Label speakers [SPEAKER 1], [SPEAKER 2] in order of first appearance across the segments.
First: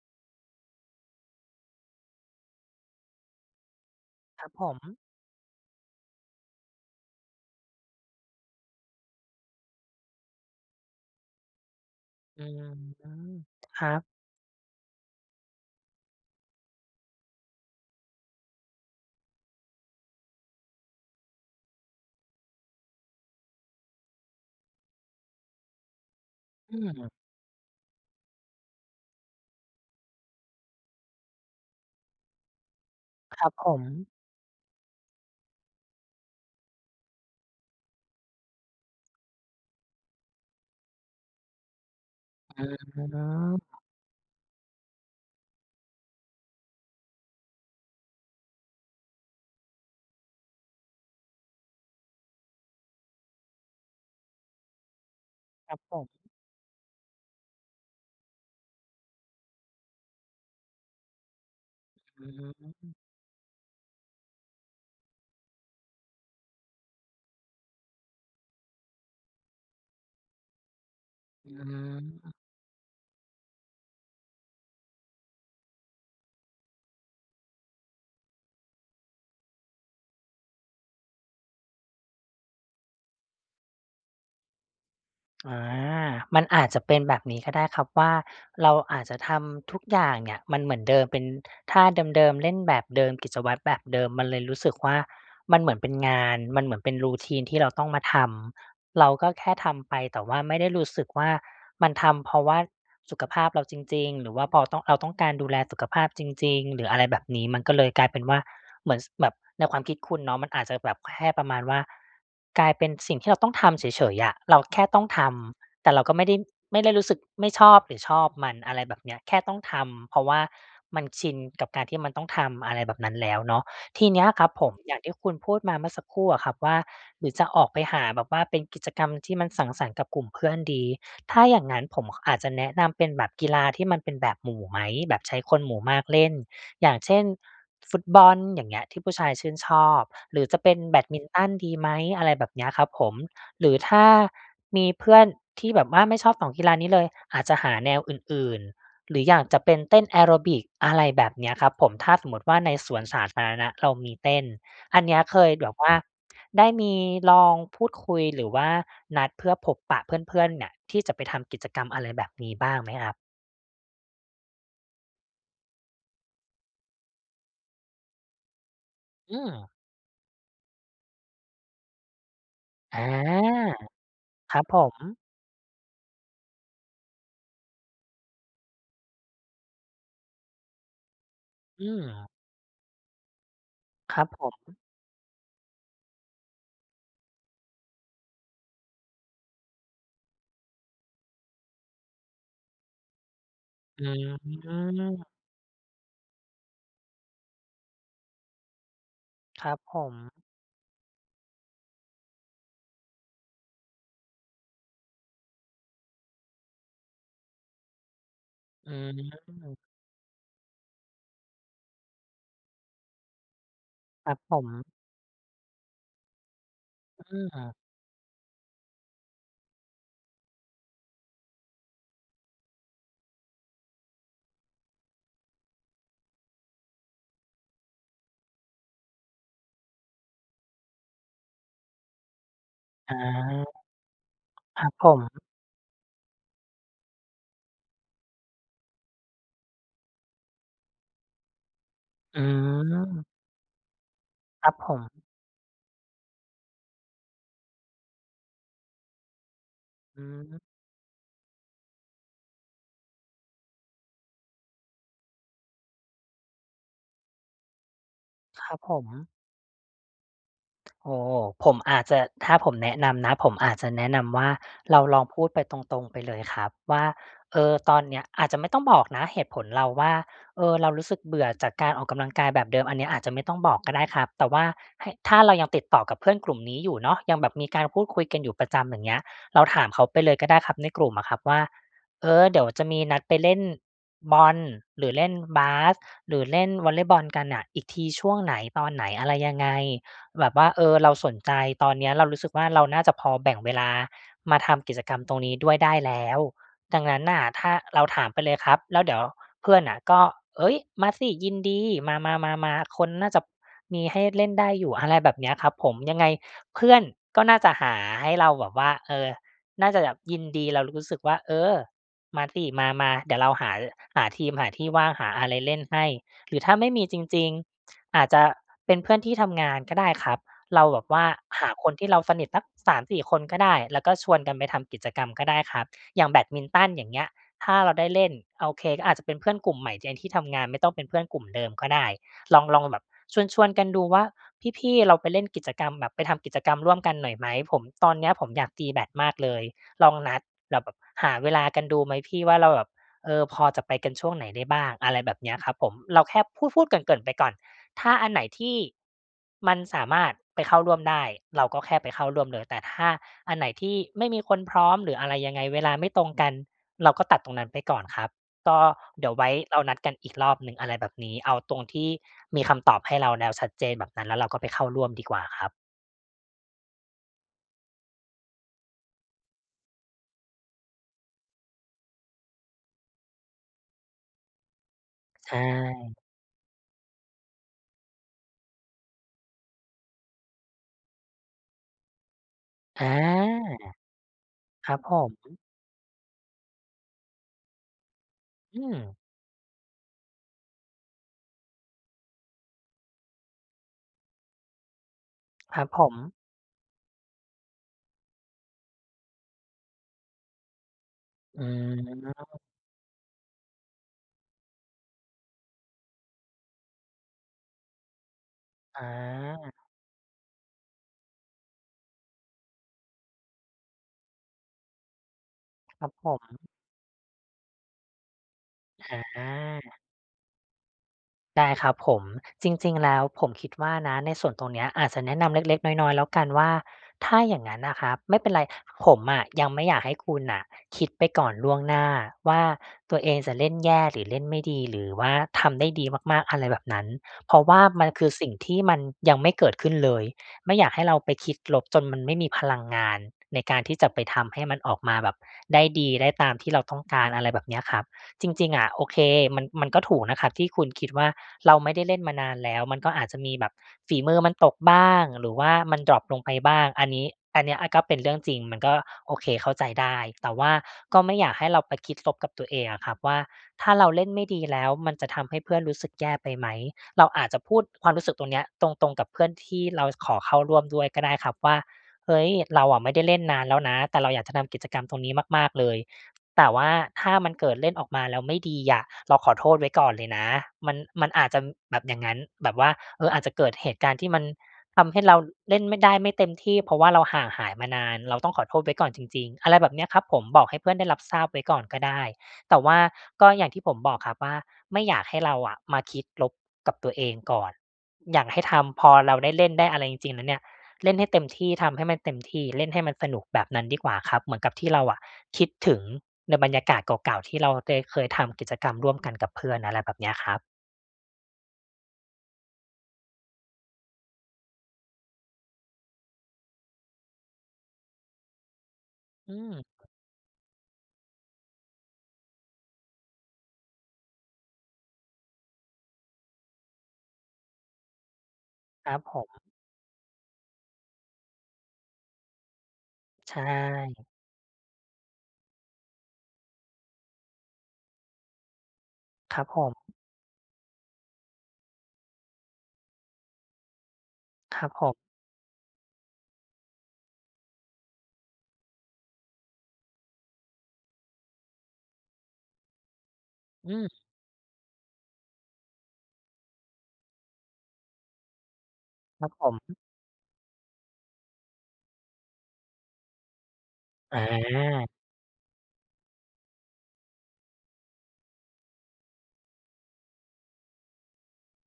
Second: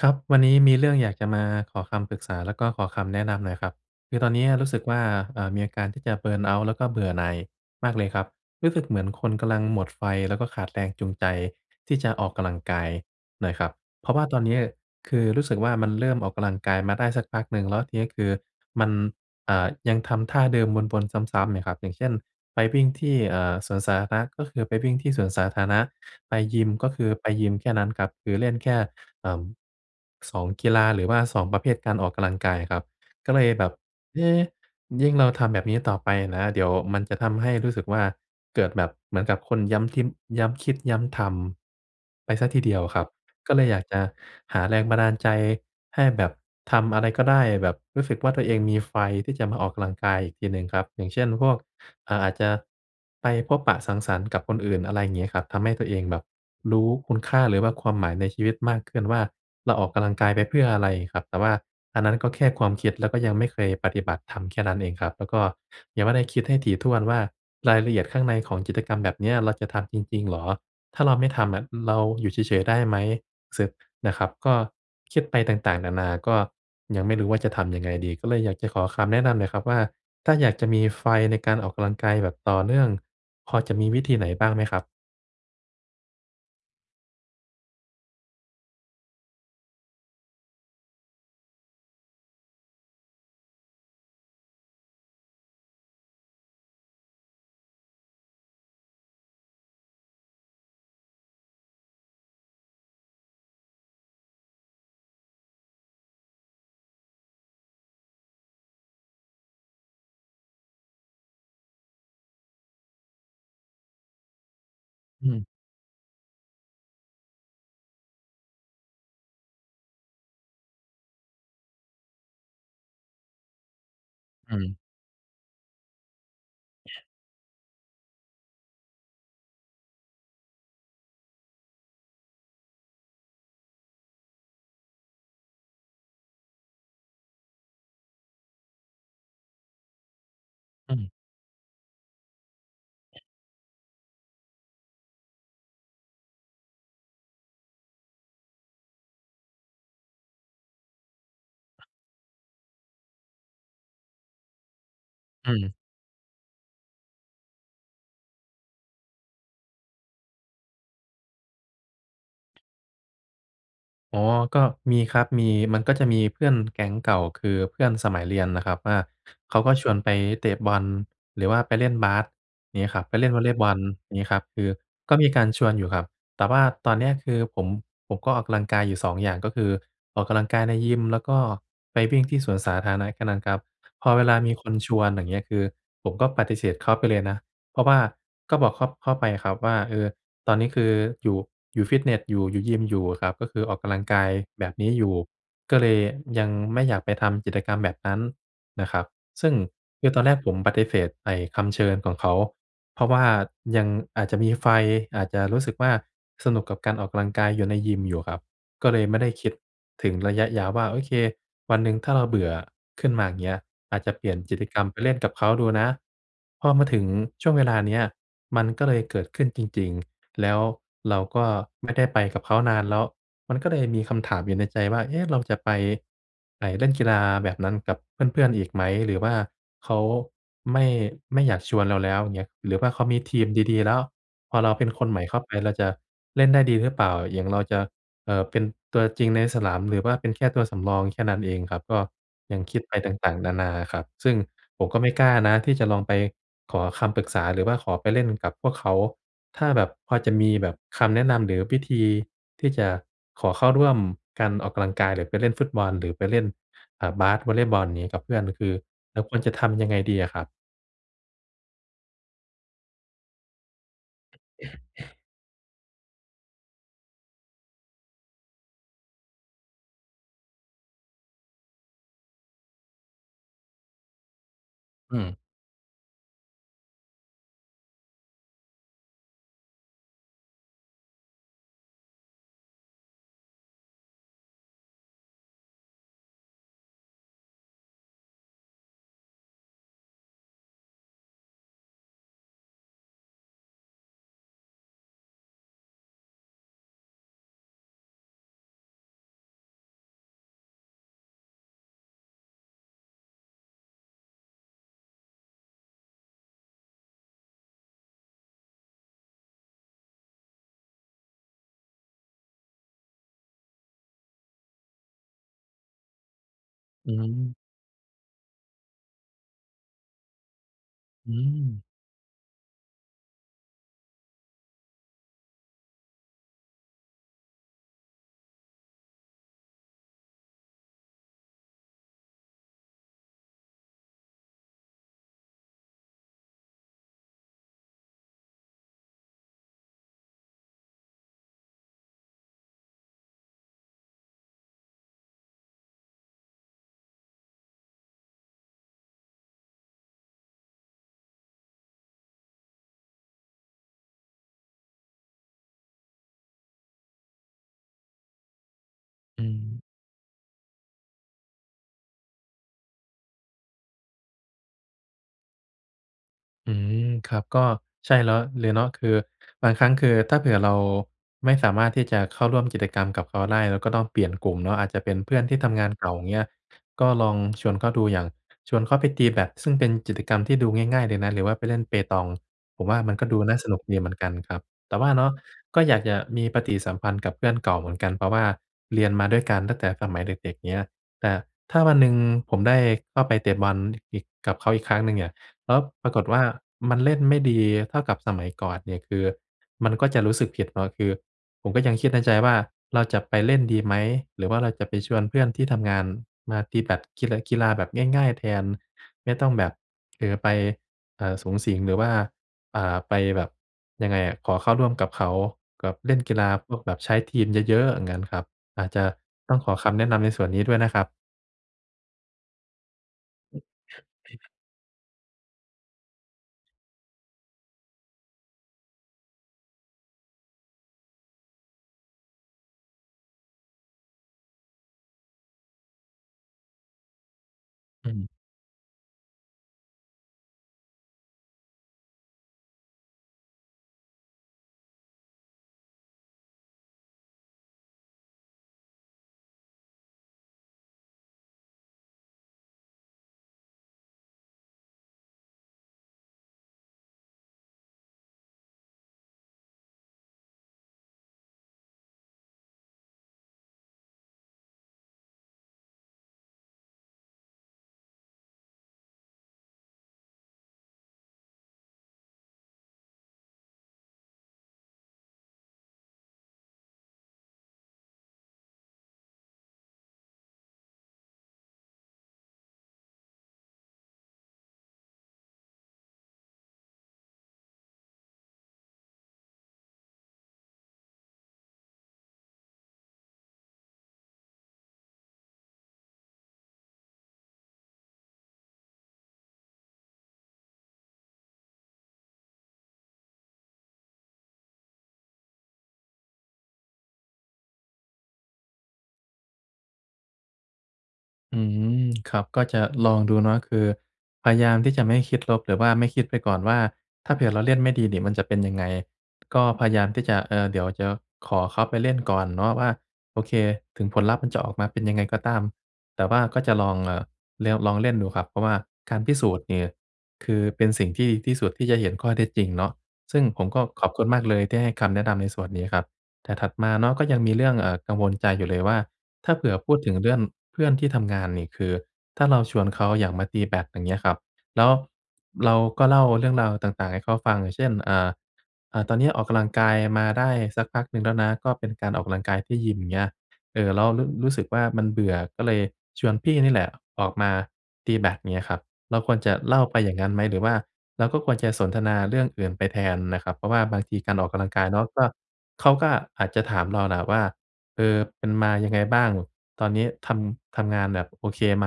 [SPEAKER 1] ครับ วันนี้มีเรื่องอยากจะมาขอคำปรึกษา แล้วก็ขอคำแนะนำหน่อยครับ คือตอนเน
[SPEAKER 2] ค
[SPEAKER 1] ี้
[SPEAKER 2] ร
[SPEAKER 1] ย
[SPEAKER 2] ับผ
[SPEAKER 1] รู้สึกว
[SPEAKER 2] ม
[SPEAKER 1] ่า อ่า มีอาการที่จะ เบิร์นเอาต์ แล้วก็เบื่อหน่ายมากเลยครับ รู้สึกเหมือนคนกำลังหมดไฟ แล้วก็ขาดแรงจูงใจที่จะออกก
[SPEAKER 2] อื
[SPEAKER 1] ำลัง
[SPEAKER 2] ม
[SPEAKER 1] กายหน่อยครับ
[SPEAKER 2] ครั
[SPEAKER 1] เ
[SPEAKER 2] บ
[SPEAKER 1] พราะว่าตอนนี้คือรู้สึกว่ามันเริ่มออกกำลังกายมาได้สักพักหนึ่ง แล้วทีนี้คือมัน อ่า ยังทำท่าเดิมวน ๆ ซ้ำ ๆ เนี่ยครับ อย่างเช่น ไปวิ่งที่ อ่า สวนสาธารณะก็คือไปวิ่งที่สวนสาธารณะ ไปยิม
[SPEAKER 2] อื
[SPEAKER 1] ก็คือ
[SPEAKER 2] ม
[SPEAKER 1] ไปยิมแค่นั้นครับ หรือเล่นแค่ อ่า 2 กีฬาหรือว่า 2 ประเภทการออกกำลังกายครับ ก็
[SPEAKER 2] ค
[SPEAKER 1] เล
[SPEAKER 2] รั
[SPEAKER 1] ย
[SPEAKER 2] บ
[SPEAKER 1] แบ
[SPEAKER 2] ผ
[SPEAKER 1] บ
[SPEAKER 2] ม
[SPEAKER 1] เอ๊ ยิ่งเราทำแบบนี้ต่อไปนะ เดี๋ยวมันจะทำให้รู้สึกว่าเกิดแบบเหมือนกับคนย้ำทิพย์ ย้ำคิดย้ำทำไปเสียท
[SPEAKER 2] อ
[SPEAKER 1] ี
[SPEAKER 2] ื
[SPEAKER 1] เดียวครับ ก็เลยอ
[SPEAKER 2] ม
[SPEAKER 1] ยากจะหาแรงบันดาลใจให้แบบทำอะไรก็ได้ แบบรู้สึกว่าตัวเองมีไฟที่จะมาออกกำลังกายอีกทีหนึ่งครับ อย่างเช่นพวก อ่า อาจจะไปพบปะสังสรรค์กับคนอื่น อะไรงี้ครับ ทำให
[SPEAKER 2] ค
[SPEAKER 1] ้
[SPEAKER 2] รั
[SPEAKER 1] ต
[SPEAKER 2] บ
[SPEAKER 1] ัวเ
[SPEAKER 2] ผ
[SPEAKER 1] อง
[SPEAKER 2] ม
[SPEAKER 1] แบบรู้คุณค่า หรือว่าความหมายในชีวิตมากขึ้นว่า เราออกกำลังกายไปเพื่ออะไรครับ แต่ว่าอันนั้น
[SPEAKER 2] อ
[SPEAKER 1] ก
[SPEAKER 2] ื
[SPEAKER 1] ็แค่ความคิด
[SPEAKER 2] ม
[SPEAKER 1] แล้วก็ยังไม่เคยปฏิบัติทำแค่นั้นเองครับ แล้วก็ยังไม่ได้คิดให้ถี่ถ้วนว่า รายละเอียดข้างในของกิจกรรมแบบเนี้ยเราจะทำจริง ๆ เหรอ ถ้าเราไม่ท
[SPEAKER 2] อื
[SPEAKER 1] ำอะเราอยู่
[SPEAKER 2] ม
[SPEAKER 1] เฉย ๆ ได้ไหม สึ นะครับ ก็คิดไปต่าง ๆ นานาก็ยังไม่รู้ว่าจะทำยังไงดี ก็เลยอยากจะขอคำแนะนำหน่อยครับว่า ถ้าอยากจะมีไฟในการออกกำลังกายแบบต่อเนื่อง พอจะมีวิธีไหนบ้างไหมครับ?
[SPEAKER 2] อา มันอาจจะเป็นแบบนี้ก็ได้ครับว่า เราอาจจะทำทุกอย่างเนี่ยมันเหมือนเดิม เป็นท่าเดิม ๆ เล่นแบบเดิม กิจวัตรแบบเดิม มันเลยรู้สึกว่า มันเหมือนเป็นงาน มันเหมือนเป็น routine ที่เราต้องมาทำ เราก็แค่ทำไป แต่ว่าไม่ได้รู้สึกว่า มันทำเพราะว่าสุขภาพเราจริง ๆ หรือว่าเพราะต้อง เรา ต้องการดูแลสุขภาพจริง ๆ หรืออะไรแบบนี้ มันก็เลยกลายเป็นว่า เหมือน ส แบบในความคิดคุณเนาะ มันอาจจะแบบแค่ประมาณว่า กลายเป็นสิ่งที่เราต้องทำเฉย ๆ อะ เราแค่ต้องท
[SPEAKER 1] อืม
[SPEAKER 2] ำ แต่เราก็ไม่ได้ ไม่ได้รู้สึกไม่ชอบหรือชอบมัน อะไรแบบเนี้ย แค่ต้องทำ เพราะว่ามันชินกับการที่มันต้องทำ อะไรแบบนั้นแล้วเนาะ ทีเนี้ยครั
[SPEAKER 1] อ
[SPEAKER 2] บ
[SPEAKER 1] ื
[SPEAKER 2] ผม
[SPEAKER 1] ม
[SPEAKER 2] อย่างที่คุณพูดมาเมื่อสักครู่อะครับว่า หรือจะออกไปหาแบบว่าเป็นกิจกรรมที่มันสังสรรค์กับกลุ่มเพื่อนดี ถ้าอย่างงั้นผม ข อาจจะแนะนำเป็นแบบกีฬาที่มันเป็นแบบหมู่ไหม? แบบใช้คนหมู่มากเล่น อย่างเช่น ฟุตบอล อย่างเงี้ย ที่ผู้ชายชื่นชอบ หรือจะเป็น
[SPEAKER 1] อื
[SPEAKER 2] แบ
[SPEAKER 1] ม
[SPEAKER 2] ดมินตันดีไหม? อะไรแบบเนี้ยครับผม หรือถ้ามีเพื่อนที่แบบว่าไม่ชอบ 2 กีฬานี้เลย อาจจะหาแนวอื่น ๆ หรืออย่างจะเป็นเต้นแอโรบิก อะไรแบบเนี้ยครับผม ถ้าสมมติว่า ในสวนสาธารณะเรามีเต้น อันเนี้ยเค
[SPEAKER 1] อื
[SPEAKER 2] ยแบ
[SPEAKER 1] ม
[SPEAKER 2] บว่าได้มีลองพูดคุย หรือว่านัดเพื่อพบปะเพื่อน ๆ เนี่ยที่จะไปทำกิจกรรมอะไรแบบนี้ บ้างไหมครับ?
[SPEAKER 1] อ๋อ ก็มีครับมี มันก็จะมีเพื่อนแก๊งเก่า คือเพื่อนสมัยเรียนนะครับว่า
[SPEAKER 2] อื
[SPEAKER 1] เขา
[SPEAKER 2] ม
[SPEAKER 1] ก็ชวนไปเตะบอล หรือว่าไปเล่นบาส เงี้ย
[SPEAKER 2] อ
[SPEAKER 1] ค
[SPEAKER 2] า
[SPEAKER 1] รับ ไปเล่นวอลเลย์บอลงี้ครับ
[SPEAKER 2] ค
[SPEAKER 1] ค
[SPEAKER 2] รั
[SPEAKER 1] ื
[SPEAKER 2] บ
[SPEAKER 1] อ
[SPEAKER 2] ผ
[SPEAKER 1] ก็
[SPEAKER 2] ม
[SPEAKER 1] มีการชวนอยู่ครับ แต่ว่าตอนเนี้ยคือผม ผมก็ออกกำลังกายอยู่ 2 อย่าง ก็คือออกกำลังกายในยิม แล้วก็
[SPEAKER 2] อื
[SPEAKER 1] ไปวิ่
[SPEAKER 2] ม
[SPEAKER 1] งที่สวนสาธารณะกันน่ะครับ พอ
[SPEAKER 2] คร
[SPEAKER 1] เว
[SPEAKER 2] ับ
[SPEAKER 1] ลา
[SPEAKER 2] ผ
[SPEAKER 1] มีคน
[SPEAKER 2] ม
[SPEAKER 1] ชวน อย่างเงี้ย คือผมก็ปฏิเสธเขาไปเลยนะ เพราะว่าก็บอกเขา เขาไปครับว่า เออ ตอนนี้คืออยู่ อยู่ฟิตเนสอยู่ อยู่ยิมอยู่อะครับ ก็คือออกกำลั
[SPEAKER 2] อื
[SPEAKER 1] งกายแบบนี้อยู่
[SPEAKER 2] ม
[SPEAKER 1] ก็เลยยังไม่อยากไปทำกิจกรรมแบบนั้นนะครับ ซึ่ง
[SPEAKER 2] ครับผ
[SPEAKER 1] คือ
[SPEAKER 2] ม
[SPEAKER 1] ตอนแรกผมปฏิเสธไอ้คำเชิญของเขา เพราะว่ายังอาจจะมีไฟ อาจจะรู้สึกว่าสนุกกับการออกกำลังกายอยู่ในยิมอยู่ครับ ก็
[SPEAKER 2] อื
[SPEAKER 1] เลยไม่ได้คิด
[SPEAKER 2] ม
[SPEAKER 1] ถึงระยะยาวว่า โอเค วันหนึ่งถ้าเราเบื่อขึ้นมาเงี้ย อาจจะเปล
[SPEAKER 2] ค
[SPEAKER 1] ี
[SPEAKER 2] ร
[SPEAKER 1] ่ย
[SPEAKER 2] ั
[SPEAKER 1] น
[SPEAKER 2] บผ
[SPEAKER 1] กิจกรร
[SPEAKER 2] ม
[SPEAKER 1] มไปเล่นกับเขาดูนะ พอมาถึง
[SPEAKER 2] อื
[SPEAKER 1] ช่วงเวล
[SPEAKER 2] ม
[SPEAKER 1] าเนี้ยมันก็เลยเกิดขึ้นจริง ๆ แล้วเราก็ไม่ได้ไปกับเขานานแล้วมันก็เลยมีคำถามอยู่ในใจว่า เอ๊ะ เราจะไปไอ้เล่นกีฬาแบบนั้นกับเพื่อน ๆ อีกไหม หรือว่าเขาไม่ ไม่อยากชวนเราแล้วเงี้ย หรือว่าเขา
[SPEAKER 2] อ
[SPEAKER 1] มีทีม
[SPEAKER 2] า
[SPEAKER 1] ดี ๆ แล้ว พอเรา
[SPEAKER 2] ค
[SPEAKER 1] เป
[SPEAKER 2] ร
[SPEAKER 1] ็
[SPEAKER 2] ั
[SPEAKER 1] น
[SPEAKER 2] บ
[SPEAKER 1] ค
[SPEAKER 2] ผ
[SPEAKER 1] นใหม่เข
[SPEAKER 2] ม
[SPEAKER 1] ้าไปเราจะเล่นได้ดีหรือเปล่า อย่างเราจะ เอ่อ เป็นตัวจริงในสนาม หรือว่าเป็นแค่ตัวสำรองแค่นั้นเองครับ ก็
[SPEAKER 2] อื
[SPEAKER 1] ยังคิดไปต
[SPEAKER 2] ม
[SPEAKER 1] ่าง ๆ นานาครับ ซึ่ง
[SPEAKER 2] ครับ
[SPEAKER 1] ผม
[SPEAKER 2] ผ
[SPEAKER 1] ก็ไ
[SPEAKER 2] ม
[SPEAKER 1] ม่กล้านะที่จะลองไปขอคำปรึกษา หรือว่าขอไปเล่นกับพวกเขา ถ้าแบบพอ
[SPEAKER 2] อ
[SPEAKER 1] จะมี
[SPEAKER 2] ืม
[SPEAKER 1] แบบคำแนะนำ หรือวิธีที่จะขอเข้าร่วมการออกกำลังกาย หรือไปเล่นฟุตบอล หรือไปเล่น อ่า บาส วอลเลย์บอล ยังงี้กับเพื่อน ค
[SPEAKER 2] ค
[SPEAKER 1] ื
[SPEAKER 2] ร
[SPEAKER 1] อ
[SPEAKER 2] ับผ
[SPEAKER 1] เรา
[SPEAKER 2] ม
[SPEAKER 1] ควรจะทำยังไงดีอะครับ?
[SPEAKER 2] โอ้ ผมอาจจะ ถ้าผมแนะนำนะ ผมอาจจะแนะนำว่า เราลองพูดไปตรง ๆ ไปเลยครับว่า เออ ตอนเนี้ย อาจจะไม่ต้องบอกนะเหตุผลเราว่า เออ เรารู้สึกเบื่อจากการออกกำลังกายแบบเดิม อันเนี้ยอาจจะไม่ต้องบอกก็ได้ครับ แต่ว่าให้
[SPEAKER 1] อื
[SPEAKER 2] ถ
[SPEAKER 1] ม
[SPEAKER 2] ้าเรายังติดต่อกับเพื่อนกลุ่มนี้อยู่เนาะ ยังแบบมีการพูดคุยกันอยู่ประจำ อย่างเงี้ย เราถามเขาไปเลยก็ได้ครับ ในกลุ่มอะครับว่า เออ เดี๋ยวจะมีนัดไปเล่นบอล หรือเล่นบาส หรือเล่นวอลเลย์บอลกันน่ะ อีกทีช่วงไหน ตอนไหน อะไรยังไง แบบว่า เออ เราสนใจ ตอนเนี้ยเรารู้สึกว่า เราน่าจะพอแบ่งเวลามาทำกิจกรรมตรงนี้ด้วยได้แล้ว ดังนั้นน่ะ ถ้า เราถามไปเลยครับ แล้วเดี๋ยวเพื่อนน่ะก็ "เฮ้ย มาสิ ยินดี มา ๆ ๆ ๆ คนน่าจะมีให้เล่นได้อยู่" อะไรแบบเนี้ยครับผม ยังไงเพื่อนก็น่าจะหาให้เราแบบว่า เออ น่าจะแบบยินดี แล้วรู้สึกว่า "เออ มาสิ มา ๆ เดี๋ยวเราหา ร หาทีม หาที่ว่าง หาอะไรเล่นให้" หรือถ้าไม่มี
[SPEAKER 1] อื
[SPEAKER 2] จริง
[SPEAKER 1] ม
[SPEAKER 2] ๆ อาจจะเป็นเพื่อนที่ทำงานก็ได้ครับ เราแบบว่า
[SPEAKER 1] อื
[SPEAKER 2] หา
[SPEAKER 1] ม
[SPEAKER 2] คนที่เราสนิทสัก 3-4 คนก็ได้ แล้วก็ชวนกันไปทำกิจกรรมก็ได้ครับ อย่างแบดมินตัน อย่างเงี้ย ถ้าเราได้เล่น โอเค ก็อาจจะเป็นเพื่อนกลุ่มใหม่ในที่ทำงาน ไม่ต้องเป็นเพื่อนกลุ่มเดิมก็ได้ ลอง ลองแบบชวน ๆ กันดูว่า พี่ ๆ เราไปเล่นกิจกรรมแบบ ไปทำกิจกรรมร่วมกันหน่อยไหม ผม ตอนเนี้ยผมอยากตีแบดมากเลย ลองนัดแล้วแบบหาเวลากันดูไหมพี่ว่า เราแบบ เออ พอจะไปกันช่วงไหนได้บ้าง อะไรแบบเนี้ยครับผม เราแค่พูด ๆ เกริ่น ๆ ไปก่อน ถ้าอันไหนที่มันสามารถไปเข้าร่วมได้ เราก็แค่ไปเข้าร่วมเลย แต่ถ้าอันไหนที่ไม่มีคนพร้อม หรืออะไรยังไง เวลาไม่ตรงกัน เราก็ตัดตรงนั้นไปก่อนครับ ก็เดี๋ยว
[SPEAKER 1] อ
[SPEAKER 2] ไ
[SPEAKER 1] ื
[SPEAKER 2] ว้
[SPEAKER 1] ม
[SPEAKER 2] เรานัดกันอีกรอบหนึ่ง อะไรแบบนี้ เอาตรงที่มีคำตอบให้เราแล้วชัดเจน แบบนั้น แล้วเราก็ไปเข้าร่วมดีกว่าครับ
[SPEAKER 1] อืม ครับ ก็ใช่แล้วเลยเนาะ คือบางครั้งคือถ้าเผื่อเราไม่สามารถที่จะเข้าร่วมกิจกรรมกับเขาได้ เราก็ต้องเปลี่ยนกลุ่มเนาะ อาจจะเป็นเพื่อน
[SPEAKER 2] ใช
[SPEAKER 1] ที่ทำงานเก่า
[SPEAKER 2] ่
[SPEAKER 1] เงี้ย ก็ลองชวนเขาดู อย่างชวนเขาไปตีแบด ซึ่งเป็นกิจกรรมที่ดูง่าย ๆ เลยนะ หรือว่าไปเล่นเปตอง ผมว่า
[SPEAKER 2] อา
[SPEAKER 1] มันก็ดูน่าสนุกดีเหมือนกันครับ
[SPEAKER 2] ค
[SPEAKER 1] แ
[SPEAKER 2] ร
[SPEAKER 1] ต
[SPEAKER 2] ั
[SPEAKER 1] ่
[SPEAKER 2] บ
[SPEAKER 1] ว่
[SPEAKER 2] ผ
[SPEAKER 1] าเนาะ
[SPEAKER 2] ม
[SPEAKER 1] ก็อยากจะมีปฏิสัมพันธ์กับเพื่อนเก่าเหมือนกัน เพราะว่า
[SPEAKER 2] อื
[SPEAKER 1] เรียน
[SPEAKER 2] ม
[SPEAKER 1] มาด้วยกันตั้งแต่สมัยเด็ก ๆ เงี้ย แต่ถ้าวันหนึ่งผมได้เข้าไปเตะบอลอีก กับเขาอีกครั้งหนึ่งเนี่ย แล้
[SPEAKER 2] ค
[SPEAKER 1] ว
[SPEAKER 2] รับผ
[SPEAKER 1] ปรา
[SPEAKER 2] ม
[SPEAKER 1] กฏว่ามันเล่นไม่ดีเท่ากับสมัยก่อนเนี่ย คือมันก็จะรู้สึกผิดเนาะ คือ
[SPEAKER 2] อื
[SPEAKER 1] ผมก็ยังคิดในใจว่า
[SPEAKER 2] ม
[SPEAKER 1] เราจะไปเล่นดีไหม? หรือว่าเราจะไปชวนเพื่อนที่ทำงานมาดีแบด กีฬะ กีฬาแบบง่าย ๆ แทน ไม่ต้องแบ
[SPEAKER 2] อา
[SPEAKER 1] บ เออ ไป เอ่อ สุงสิง หรือว่า อา ไปแบบ ยังไงอะ ขอเข้าร่วมกับเขาแบบ
[SPEAKER 2] ครั
[SPEAKER 1] เ
[SPEAKER 2] บ
[SPEAKER 1] ล่น
[SPEAKER 2] ผ
[SPEAKER 1] กีฬา
[SPEAKER 2] ม
[SPEAKER 1] พวกแบบใช้ทีมเยอะ ๆ อย่างงั้นครับ อาจจ
[SPEAKER 2] อ
[SPEAKER 1] ะต้องขอค
[SPEAKER 2] า
[SPEAKER 1] ำแนะนำในส่วนนี้ด้วยนะครับ
[SPEAKER 2] ได้ครับผม จริง ๆ แล้วผมคิดว่านะ ในส่วนตรงเนี้ยอาจจะแนะนำเล็ก ๆ น้อย ๆ แล้วกันว่า ถ้าอย่างงั้นอะครับ ไม่เป็นไร ผมอะยังไม่อยากให้คุณน่ะคิดไปก่อนล่วงหน้าว่า ตัวเองจะเล่นแย่หรือเล่นไม่ดี หรือว่าทำได้ดีมาก ๆ อะไรแบบนั้น เพราะว่ามั
[SPEAKER 1] อ
[SPEAKER 2] นค
[SPEAKER 1] ืม
[SPEAKER 2] ือสิ่งที่มันยังไม่เกิดขึ้นเลย ไม่อยากให้เราไปคิดลบจนมันไม่มีพลังงาน ในการที่จะไปทำให้มันออกมาแบบได้ดี ได้ตามที่เราต้องการ อะไรแบบเนี้ยครับ จริง ๆ อะ โอเค มัน มันก็ถูกนะครับที่คุณคิดว่า เราไม่ได้เล่นมานานแล้ว มันก็อาจจะมีแบบฝีมือมันตกบ้าง หรือว่ามันดร็อปลงไปบ้าง อันนี้ อันเนี้ยอะก็เป็นเรื่องจริง มันก็โอเค เข้าใจได้ แต่ว่าก็ไม่อยากให้เราไปคิดลบกับตัวเองอะครับว่า ถ้าเราเล่นไม่ดี แล้วมันจะทำให้เพื่อนรู้สึกแย่ไปไหม เราอาจจะพูดความรู้สึกตรงเนี้ย ตรง ๆ กับเพื่อนที่เราขอเข้าร่วมด้วยก็ได้ครับว่า เฮ้ย เราอะไม่ได้เล่นนานแล้วนะ แต่เราอยากจะทำกิจกรรมตรงนี้มาก ๆ เลย แต่ว่าถ้ามันเกิดเล่นออกมาแล้วไม่ดีอะ เราขอโทษไว้ก่อนเลยนะ มัน มันอาจจะแบบอย่างงั้น แบบว่า เออ อาจจะเกิดเหตุการณ์ที่มันทำให้เราเล่นไม่ ได้ไม่เต็มที่ เพราะว่าเราห่างหายมานาน เราต้องขอโทษไว้ก่อนจริง ๆ อะไรแบบเนี้ยครับผม บอกให้เพื่อนได้รับทราบไว้ก่อนก็ได้ แต่ว่าก็อย่างที่ผมบอกครับว่าไม่อยากให้เราอะมาคิดลบกับตัวเองก่อน อยากให้ทำพอเราได้เล่น ได้อะไรจริง ๆ แล้วเนี่ย เล่นให้เต็มที่ ทำให้มันเต็มที่ เล่นให้มันสนุกแบบนั้นดีกว่าครับ เหมือนกับที่เราอะคิดถึงในบรรยากาศเก่า ๆ ที่เราได้เคยทำกิจกรรมร่วมกันกับเพื่อน อะไรแบบเนี้ยครับ
[SPEAKER 1] อืม ครับ ก็จะลองดูเนาะ คือพยายามที่จะไม่คิดลบ หรือว่าไม่คิดไปก่อนว่า ถ้าเผื่อเราเล่นไม่ดีนี่ มันจะเป็นยังไง
[SPEAKER 2] อื
[SPEAKER 1] ก็
[SPEAKER 2] ม
[SPEAKER 1] พยายามที่จะ เออ เดี๋ยวจะขอเขาไปเล่นก่อนเนาะว่า โอเค ถึงผลลัพธ์มันจะออกมาเป็นยังไงก็ตาม แต่ว่าก็จะลอง เอ่อ เลว ลองเล่นดูครับ เพราะว่า
[SPEAKER 2] ค
[SPEAKER 1] ก
[SPEAKER 2] ร
[SPEAKER 1] า
[SPEAKER 2] ั
[SPEAKER 1] ร
[SPEAKER 2] บ
[SPEAKER 1] พิ
[SPEAKER 2] ผ
[SPEAKER 1] สู
[SPEAKER 2] ม
[SPEAKER 1] จน์นี่ คือเป็นสิ่งที่ดีที่สุดที่จะเห็นข้อเท็จจริงเนาะ ซึ่ง
[SPEAKER 2] ใช
[SPEAKER 1] ผมก็ขอบคุ
[SPEAKER 2] ่
[SPEAKER 1] ณมากเลย ที่ให้คำแนะนำในส่วนนี้ครับ แต่ถัดมาเนาะ ก็ยังมีเรื่อง เอ่อ กังวลใจอยู่เลยว่า ถ้า
[SPEAKER 2] ค
[SPEAKER 1] เ
[SPEAKER 2] ร
[SPEAKER 1] ผ
[SPEAKER 2] ับ
[SPEAKER 1] ื่อ
[SPEAKER 2] ผ
[SPEAKER 1] พูด
[SPEAKER 2] ม
[SPEAKER 1] ถึงเรื่องเพื่อนที่ทำงานนี่ คือถ้าเราชวนเขาอย่างมาตีแบด อย่างเงี้ยครับ
[SPEAKER 2] ค
[SPEAKER 1] แล
[SPEAKER 2] ร
[SPEAKER 1] ้
[SPEAKER 2] ั
[SPEAKER 1] ว
[SPEAKER 2] บผม
[SPEAKER 1] เราก็เล่าเรื่องราวต่าง ๆ ให้เขาฟัง อย่างเช่น อ่า อา ตอนนี้ออกกำลังกายมาได้สักพักหนึ่งแล้วนะ ก็เป็นการออกกำลังกายที่ยิม อย่างเงี้ย เอ่
[SPEAKER 2] อ
[SPEAKER 1] อ
[SPEAKER 2] ื
[SPEAKER 1] แล้ว
[SPEAKER 2] ม
[SPEAKER 1] ร รู้สึกว่ามันเบื่อ ก็เลยชวนพี่นี่แหละออกมาตีแบด อย่างเงี้ยครับ เราควร
[SPEAKER 2] คร
[SPEAKER 1] จ
[SPEAKER 2] ับ
[SPEAKER 1] ะ
[SPEAKER 2] ผ
[SPEAKER 1] เล่าไป
[SPEAKER 2] ม
[SPEAKER 1] อย่างงั้นไหม? หรือว่าเราก็ควรจะสนทนาเรื่องอื่นไปแทนน่ะครับ? เพราะว่าบางทีการออกกำลังกายเนา
[SPEAKER 2] อา
[SPEAKER 1] ะ ก็ เขาก็อาจจะถามเรานะครับว่า "เออ เป็นมายังไงบ้าง ตอนนี้ทำ ทำงานแบบโอเคไหม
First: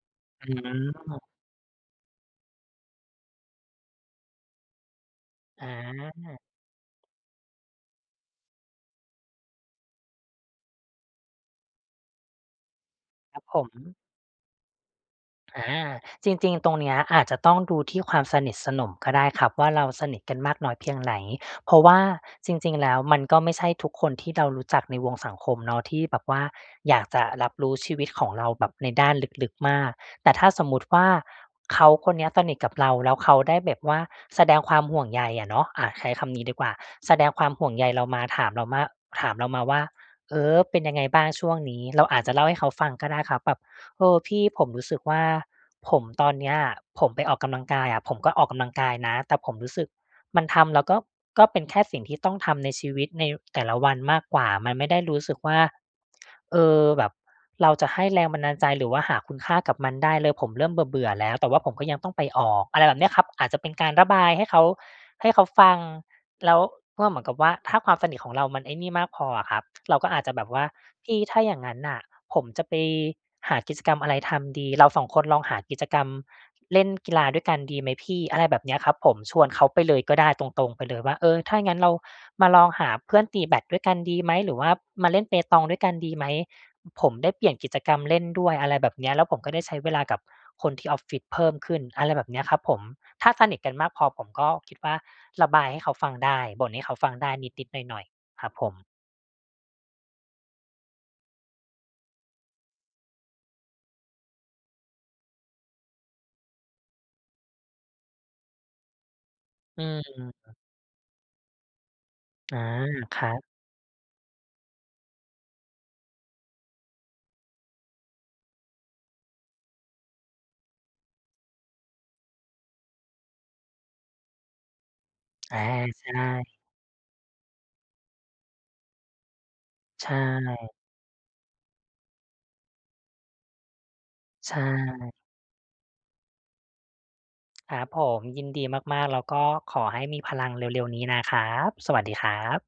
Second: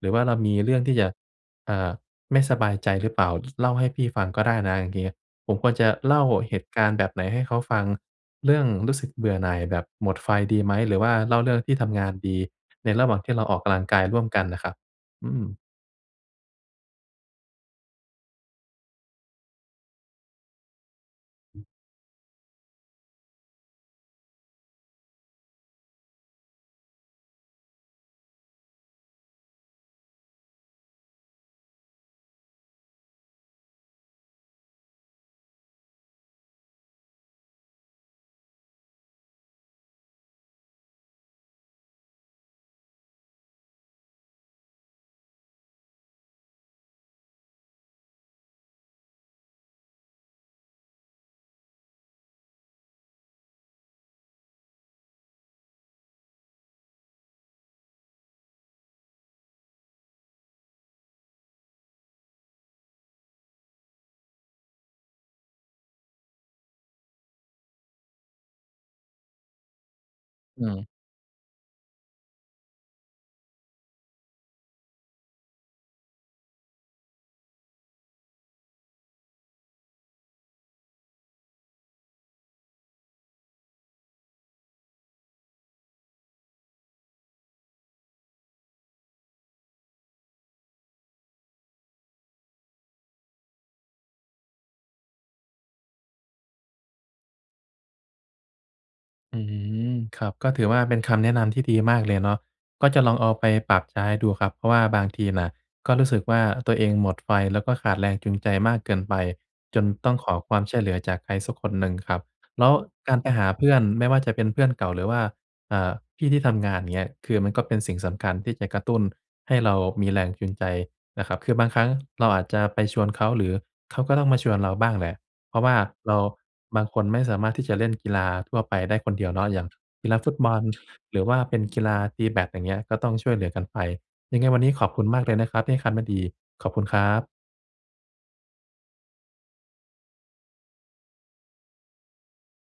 [SPEAKER 1] หรือว่าเรา
[SPEAKER 2] อ
[SPEAKER 1] ม
[SPEAKER 2] ื
[SPEAKER 1] ีเรื่องที่จะ
[SPEAKER 2] ม
[SPEAKER 1] เอ่อ ไม่สบายใจหรือเปล่า ล เล่าให้พี่ฟังก็ได้นะอย่างงี้" ผม
[SPEAKER 2] อ
[SPEAKER 1] ควรจะเล่า
[SPEAKER 2] า
[SPEAKER 1] เหตุการณ์แบบไหนให้เขาฟัง เรื่องรู้สึกเบื่อหน่ายแบบหมดไฟดีไหม? หรือว่าเล่าเรื่องที่ทำงานดี? ในระหว่างที่
[SPEAKER 2] ค
[SPEAKER 1] เ
[SPEAKER 2] ร
[SPEAKER 1] ร
[SPEAKER 2] ั
[SPEAKER 1] า
[SPEAKER 2] บ
[SPEAKER 1] อ
[SPEAKER 2] ผ
[SPEAKER 1] อกก
[SPEAKER 2] ม
[SPEAKER 1] ำลังกายร่วมกันน่ะครับ อืม
[SPEAKER 2] อา จริง ๆ ตรงเนี้ย อาจจะต้องดูที่ความสนิทสนมก็ได้ครับว่า เราสนิทกันมากน้อยเพียงไหน เพราะว่าจริง ๆ แล้ว มันก็ไม่ใช่ทุกคนที่เรารู้จักในวงสังคมเนาะ ที่แบบว่าอยากจะรับรู้ชีวิตของเราแบบในด้านลึก ๆ มาก แต่ถ้าสมมติว่า เขาคนเนี้ยสนิทกับเรา แล้วเขาได้แบบว่าแสดงความห่วงใยอะเนาะ อา ใช้คำนี้ดีกว่า แสดงความห่วงใยเรามา ถามเราว่า ถามเรามาว่า "เออ เป็นยังไงบ้างช่วงนี้" เราอาจจะเล่าให้เขาฟังก็ได้ครับแบบ เออ พี่ ผมรู้สึกว่า ผมตอนเนี้ยอะ ผมไปออกกำลังกายอะ ผมก็ออกกำลังกายนะ แต่ผมรู้สึกมันทำแล้วก็ ก็เป็นแค่สิ่งที่ต้องทำในชีวิต ในแต่ละวันมากกว่า มันไม่ได้รู้สึกว่า เออ แบบเราจะให้แรงบันดาลใจ หรือว่าหาคุณค่ากับมันได้เลย ผมเริ่มเบื่อ ๆ แล้ว แต่ว่าผมก็ยังต้องไปออก อะไรแบบเนี้ยครับ อาจจะเป็นการระบายให้เขา ให้เขาฟัง แล้วก็เหมือนกับว่า ถ้าความสนิทของเรามันไอ้นี่มากพออะครับ เราก็อาจจะแบบว
[SPEAKER 1] อ
[SPEAKER 2] ่
[SPEAKER 1] ื
[SPEAKER 2] า
[SPEAKER 1] ม
[SPEAKER 2] เอ ถ้าอย่างงั้นน่ะ ผมจะไปหากิจกรรมอะไรทำดี เรา 2 คนลองหากิจกรรมเล่นกีฬาด้วยกันดีไหมพี่ อะไรแบบเนี้ยครับผม ชวนเขาไปเลยก็ได้ตรง ๆ ไปเลยว่า เออ ถ้าอย่างงั้นเรามาลองหาเพื่อนตีแบดด้วยกันดีไหม หรือว่ามาเล่นเปตองด้วยกันดีไหม ผมได้เปลี่ยนกิจกรรมเล่นด้วย อะไรแบบเนี้ย แล้วผมก็ได้ใช้เวลากับคนที่ออฟฟิศเพิ่มขึ้น อะไรแบบเนี้ยครับผม ถ้าสนิทกันมากพอ ผมก็คิดว่าระบายให้เขาฟังได้ บ่นให้เขาฟังได้นิด ๆ หน่อย ๆ ครับผม
[SPEAKER 1] อืม ครับ ก็ถือว่าเป็นคำแนะนำที่ดีมากเลยเนาะ ก็จะลองเอาไปปรับใช้ดูครับ เพราะว่าบางทีน่ะ ก็รู้สึกว่าตัวเองหมดไฟ แล้วก็ขาดแรงจูงใจมากเกินไป จ
[SPEAKER 2] อื
[SPEAKER 1] น
[SPEAKER 2] ม
[SPEAKER 1] ต้องขอความช่วยเหลือจากใครสักคนหนึ่งครับ
[SPEAKER 2] อา
[SPEAKER 1] แล้วก
[SPEAKER 2] ค
[SPEAKER 1] าร
[SPEAKER 2] ร
[SPEAKER 1] ไป
[SPEAKER 2] ับ
[SPEAKER 1] หาเพื่อน ไม่ว่าจะเป็นเพื่อนเก่า หรือว่า อ่า พี่ที่ทำงาน อย่างเงี้ย คือมันก็เป็นสิ่งสำคัญที่จะกระตุ้นให้เรามีแรงจูงใจนะครับ คือบางครั้งเราอาจจะไปชวนเขา หรือเขาก็ต้องมาชวนเราบ้างแหละ เ
[SPEAKER 2] อ
[SPEAKER 1] พรา
[SPEAKER 2] า
[SPEAKER 1] ะว่า
[SPEAKER 2] ใช
[SPEAKER 1] เรา
[SPEAKER 2] ่
[SPEAKER 1] บางคนไม่สามารถที่จะเล่นกีฬาทั่วไปได้คนเดียวเนาะ อย่างก
[SPEAKER 2] ใช
[SPEAKER 1] ีฬาฟุตบอล
[SPEAKER 2] ่
[SPEAKER 1] หรือว่าเป็นกีฬาตีแบด อย่างเงี้ย ก็ต้องช่วยเหลือกันไป ยังไง
[SPEAKER 2] ใช
[SPEAKER 1] วันนี้ขอบคุณ
[SPEAKER 2] ่
[SPEAKER 1] มากเลยนะครับ ที่ให้คัดมาดี ขอบคุณครับ
[SPEAKER 2] ครับผม ยินดีมาก ๆ แล้วก็ขอให้มีพลังเร็ว ๆ นี้นะครับ สวัสดีครับ